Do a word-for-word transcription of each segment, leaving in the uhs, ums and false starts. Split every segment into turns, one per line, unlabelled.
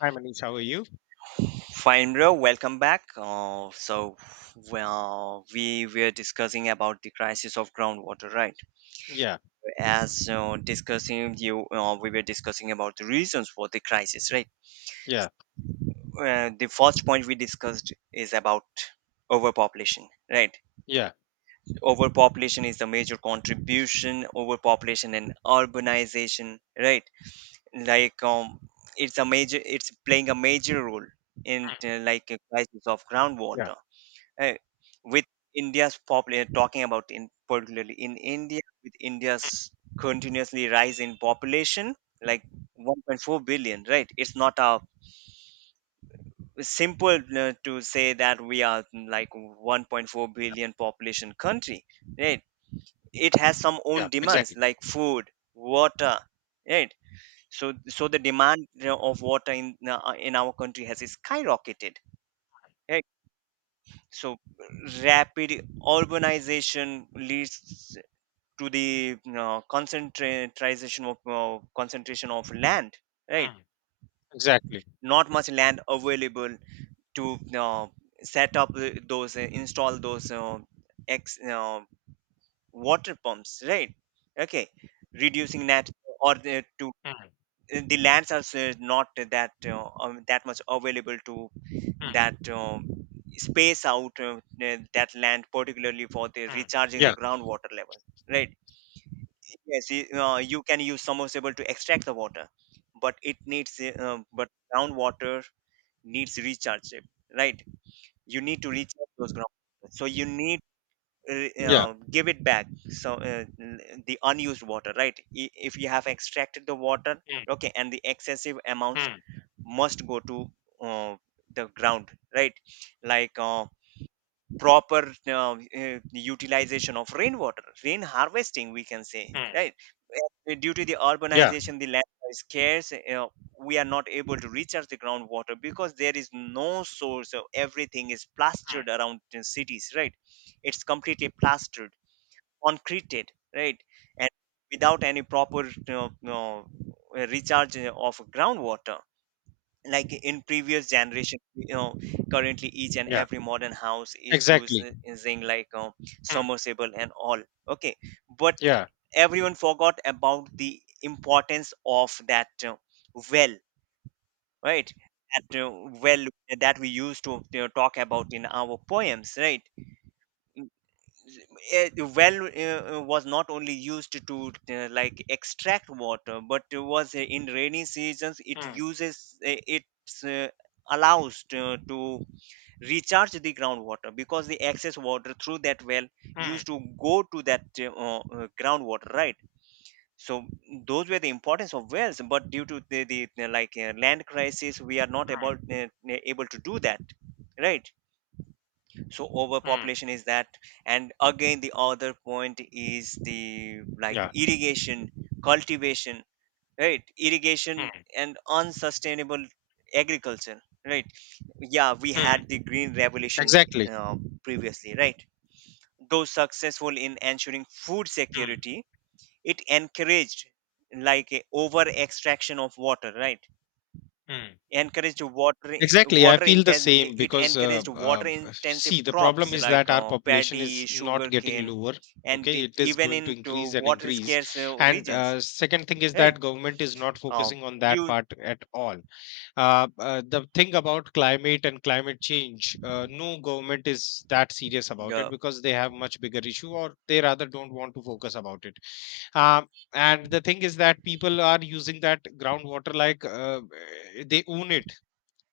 Hi, Manish. How are you?
Fine, bro. Welcome back. Uh, so, well, we were discussing about the crisis of groundwater, right?
Yeah,
As uh, discussing you, uh, we were discussing about the reasons for the crisis, right?
yeah,
Uh, the first point we discussed is about overpopulation, right?
yeah,
Overpopulation is the major contribution. Overpopulation and urbanization, right? Like, um, it's a major. It's playing a major role in
mm,
uh, like a crisis of
yeah,
groundwater uh, with India's popular talking about, in particularly in India, with India's continuously rise in population, like one point four billion, right? It's not a simple uh, to say that we are, mm, like, one point four billion population country, right? It has some
yeah.
own demands,
Exactly.
like food, water, right? So so the demand, you know, of water in uh, in our country has skyrocketed, right? So rapid urbanization leads to the you concentration of uh, concentration of land, right?
Mm, exactly.
Not much land available to you set up uh, those uh, install those uh, ex you water pumps, right? Okay, reducing that or the, to
Mm,
the lands are uh, not that uh, um, that much available to
mm,
that um, space out uh, uh, that land, particularly for the
mm.
recharging
Yeah,
the groundwater level, right? Yes, y- uh, you can use submersible to extract the water, but it needs uh, uh, but groundwater needs recharge, right? You need to recharge those ground, so you need uh,
yeah,
uh, give it back. So uh, n- the unused water, right? I- if you have extracted the water,
mm,
okay, and the excessive amounts
mm,
must go to uh, the ground, right? Like uh, proper uh, uh, utilization of rainwater, rain harvesting we can say,
mm.
right? Uh, due to the
Yeah,
urbanization the land is scarce, you know, we are not able to recharge the groundwater because there is no source, so everything is plastered
mm,
around the cities, right? It's completely plastered, concreted, right? And without any proper you know, you know, recharge of groundwater, like in previous generation, you know, currently each and
yeah.
every modern house is
Exactly.
using using like uh,
Mm,
submersible and all, okay, but
yeah,
everyone forgot about the importance of that uh, well, right? that uh, well, that we used to, you know, talk about in our poems, right? A well uh, was not only used to uh, like extract water, but it was uh, in rainy seasons it
mm,
uses, uh, it's uh, allows to, to recharge the groundwater, because the excess water through that well
mm,
used to go to that uh, uh, groundwater, right? So those were the importance of wells, but due to the, the, the like uh, land crisis we are not
mm,
able uh, able to do that, right? So
mm.
overpopulation is that. And again the other point is the, like,
Yeah,
irrigation, cultivation, right? Irrigation
mm,
and unsustainable agriculture, right? Yeah, we
mm.
had the green revolution
Exactly.
uh, previously, right? Though successful in ensuring food
Mm,
security, it encouraged like a over extraction of water, right?
mm.
Encouraged water,
Exactly. I
water
feel the
intense
same
it
because, uh,
encouraged
uh,
water intensive
see, the
crops
problem is
like
that our
uh,
population
paddy,
is not getting
sugarcane,
lower.
and
Okay.
the-
It is
even
going to
into
increase and
water
increase.
scarce uh,
And
regions,
uh, second thing is
right?
that government is not
uh,
focusing on
you
that part at all. Uh, uh, the thing about climate and climate change, uh, no government is that serious about it
Yeah.
because they have much bigger issue, or they rather don't want to focus about it. Um, and the thing is that people are using that groundwater, like uh, they own it,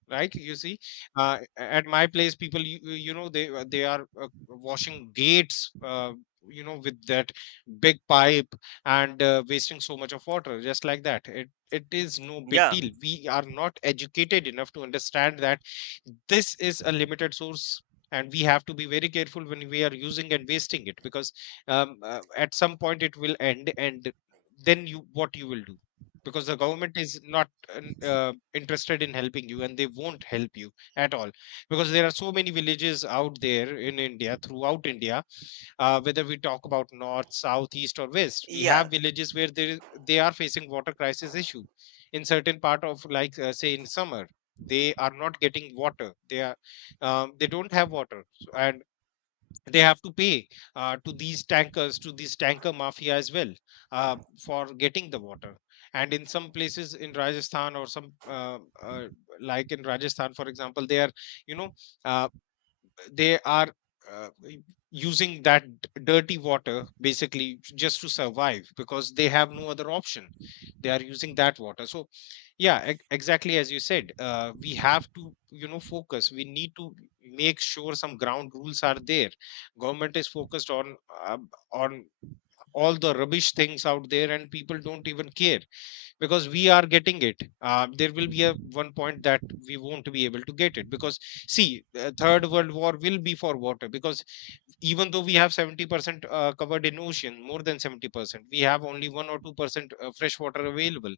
right? You see, uh, at my place, people, you, you know they, uh, they are uh, washing gates, uh, you know, with that big pipe, and uh, wasting so much of water just like that. It it is no big
Yeah.
deal. We are not educated enough to understand that this is a limited source, and we have to be very careful when we are using and wasting it, because um, uh, at some point it will end, and then you, what you will do? Because the government is not an- uh, interested in helping you, and they won't help you at all, because there are so many villages out there in India, throughout India, uh, whether we talk about north, south, east or west. We
Yeah.
have villages where they they are facing water crisis issue. In certain part of, like uh, say in summer, they are not getting water. They are, um, they don't have water. So and they have to pay, uh, to these tankers, to these tanker mafia as well, uh, for getting the water. And in some places in Rajasthan, or some uh, uh, like in Rajasthan, for example, they are, you know, uh, they are uh, using that d- dirty water, basically just to survive, because they have no other option. They are using that water. So yeah, e- exactly, as you said, uh, we have to, you know, focus. We need to make sure some ground rules are there. Government is focused on, uh, on all the rubbish things out there, and people don't even care, because we are getting it. Uh, there will be a one point that we won't be able to get it, because, see, uh, third world war will be for water, because even though we have seventy percent uh, covered in ocean, more than seventy percent, we have only one or two percent uh, fresh water available,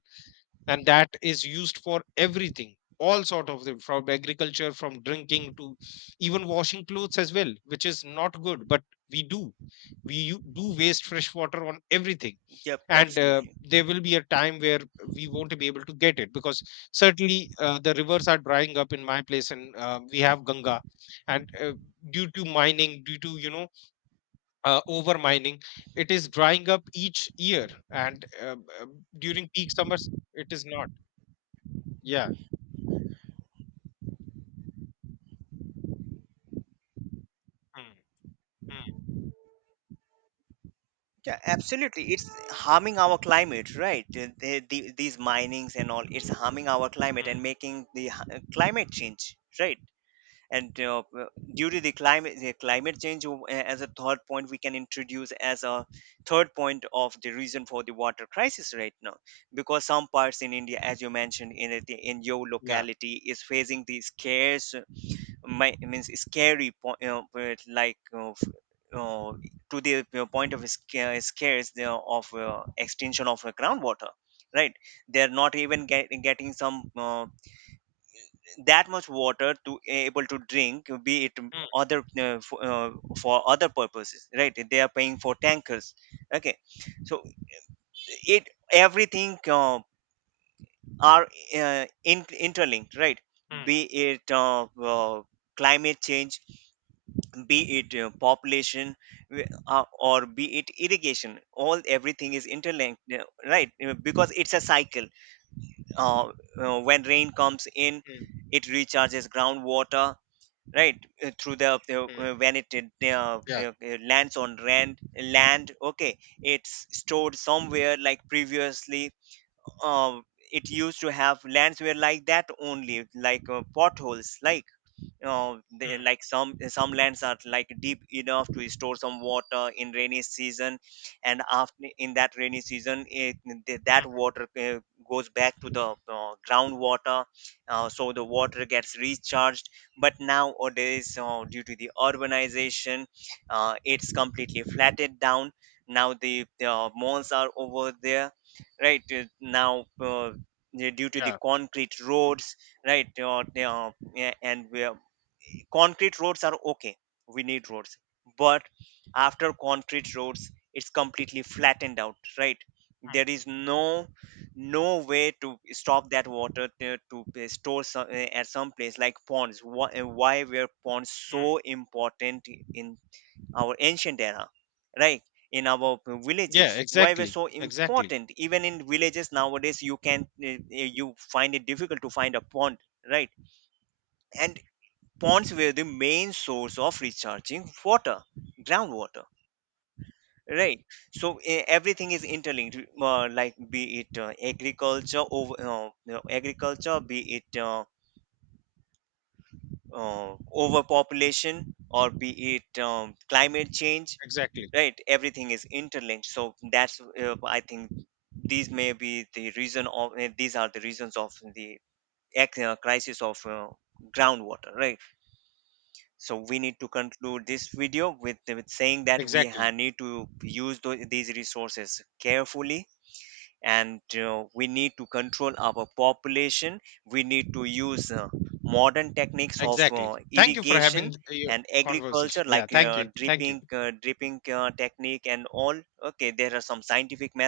and that is used for everything, all sort of thing, from agriculture, from drinking to even washing clothes as well, which is not good, but we do, we u- do waste fresh water on everything.
Yep,
And uh,
absolutely.
there will be a time where we won't be able to get it, because certainly uh, the rivers are drying up in my place, and uh, we have Ganga, and uh, due to mining, due to, you know, uh, over mining, it is drying up each year, and uh, uh, during peak summers it is not. Yeah, mm, mm,
Yeah, absolutely, it's harming our climate, right? The, the, the- these minings and all, it's harming our climate and
mm,
making the h- climate change, right? And uh, uh, due to the climate, the climate change, uh, as a third point we can introduce as a third point of the reason for the water crisis right now. Because some parts in india, as you mentioned, in it, in your
yeah,
locality, is facing the scarce uh, mi- means scary point, you know, uh, like uh, f- uh, to the uh, point of sca- scarce, you know, of uh, extinction of uh, groundwater, right? They're not even get, getting some uh, that much water to able to drink, be it
mm,
other uh, for, uh, for other purposes, right? They are paying for tankers, okay. So it everything uh, are uh, in, interlinked, right?
mm,
Be it uh, uh, climate change, be it uh, population, w- uh, or be it irrigation, all, everything is interlinked uh, right. Uh, because it's a cycle. uh, uh, when rain comes in,
mm,
it recharges groundwater, right? Uh, through the
mm,
uh, when it uh, uh,
yeah,
uh, lands on land land okay, it's stored somewhere, like previously, um it used to have, lands were like that only, like uh, potholes, like uh, they,
mm,
like some some lands are like deep enough to store some water in rainy season, and after in that rainy season it, th- that
mm,
water uh, goes back to the uh, groundwater, uh, so the water gets recharged. But nowadays uh, due to the urbanization, uh, it's completely flattened down. Now the uh, malls are over there, right? uh, now uh, due to the
yeah,
concrete roads, right? Uh, they are- yeah, and we are, concrete roads are okay, we need roads, but after concrete roads it's completely flattened out, right?
mm,
There is no no way to stop that water to, to be store some, eh, at some place, like ponds. Why, eh, why were ponds
mm.
so important in our ancient era, right? In our
Yeah,
villages, why were
exactly,
so
exactly,
important? Even in villages nowadays you can, eh, eh, you find it difficult to find a pond, right? And ponds were the main source of recharging water, groundwater, right? So e- everything is interlinked, uh, like be it uh, agriculture, over, uh, you know, agriculture, be it uh, uh, overpopulation, or be it um, climate change,
exactly,
right? Everything is interlinked. So that's uh, I think these may be the reason of uh, these are the reasons of the ex- uh, crisis of uh, groundwater, right? So we need to conclude this video with, with saying that we ha-
exactly.
need to use tho- these resources carefully, and uh, we need to control our population, we need to use uh, modern techniques of
Exactly.
uh,
Thank you for
irrigation
having your
and
conversation.
agriculture,
Yeah,
like
thank
uh,
you. Thank you.
dripping uh, dripping uh, technique and all, okay. There are some scientific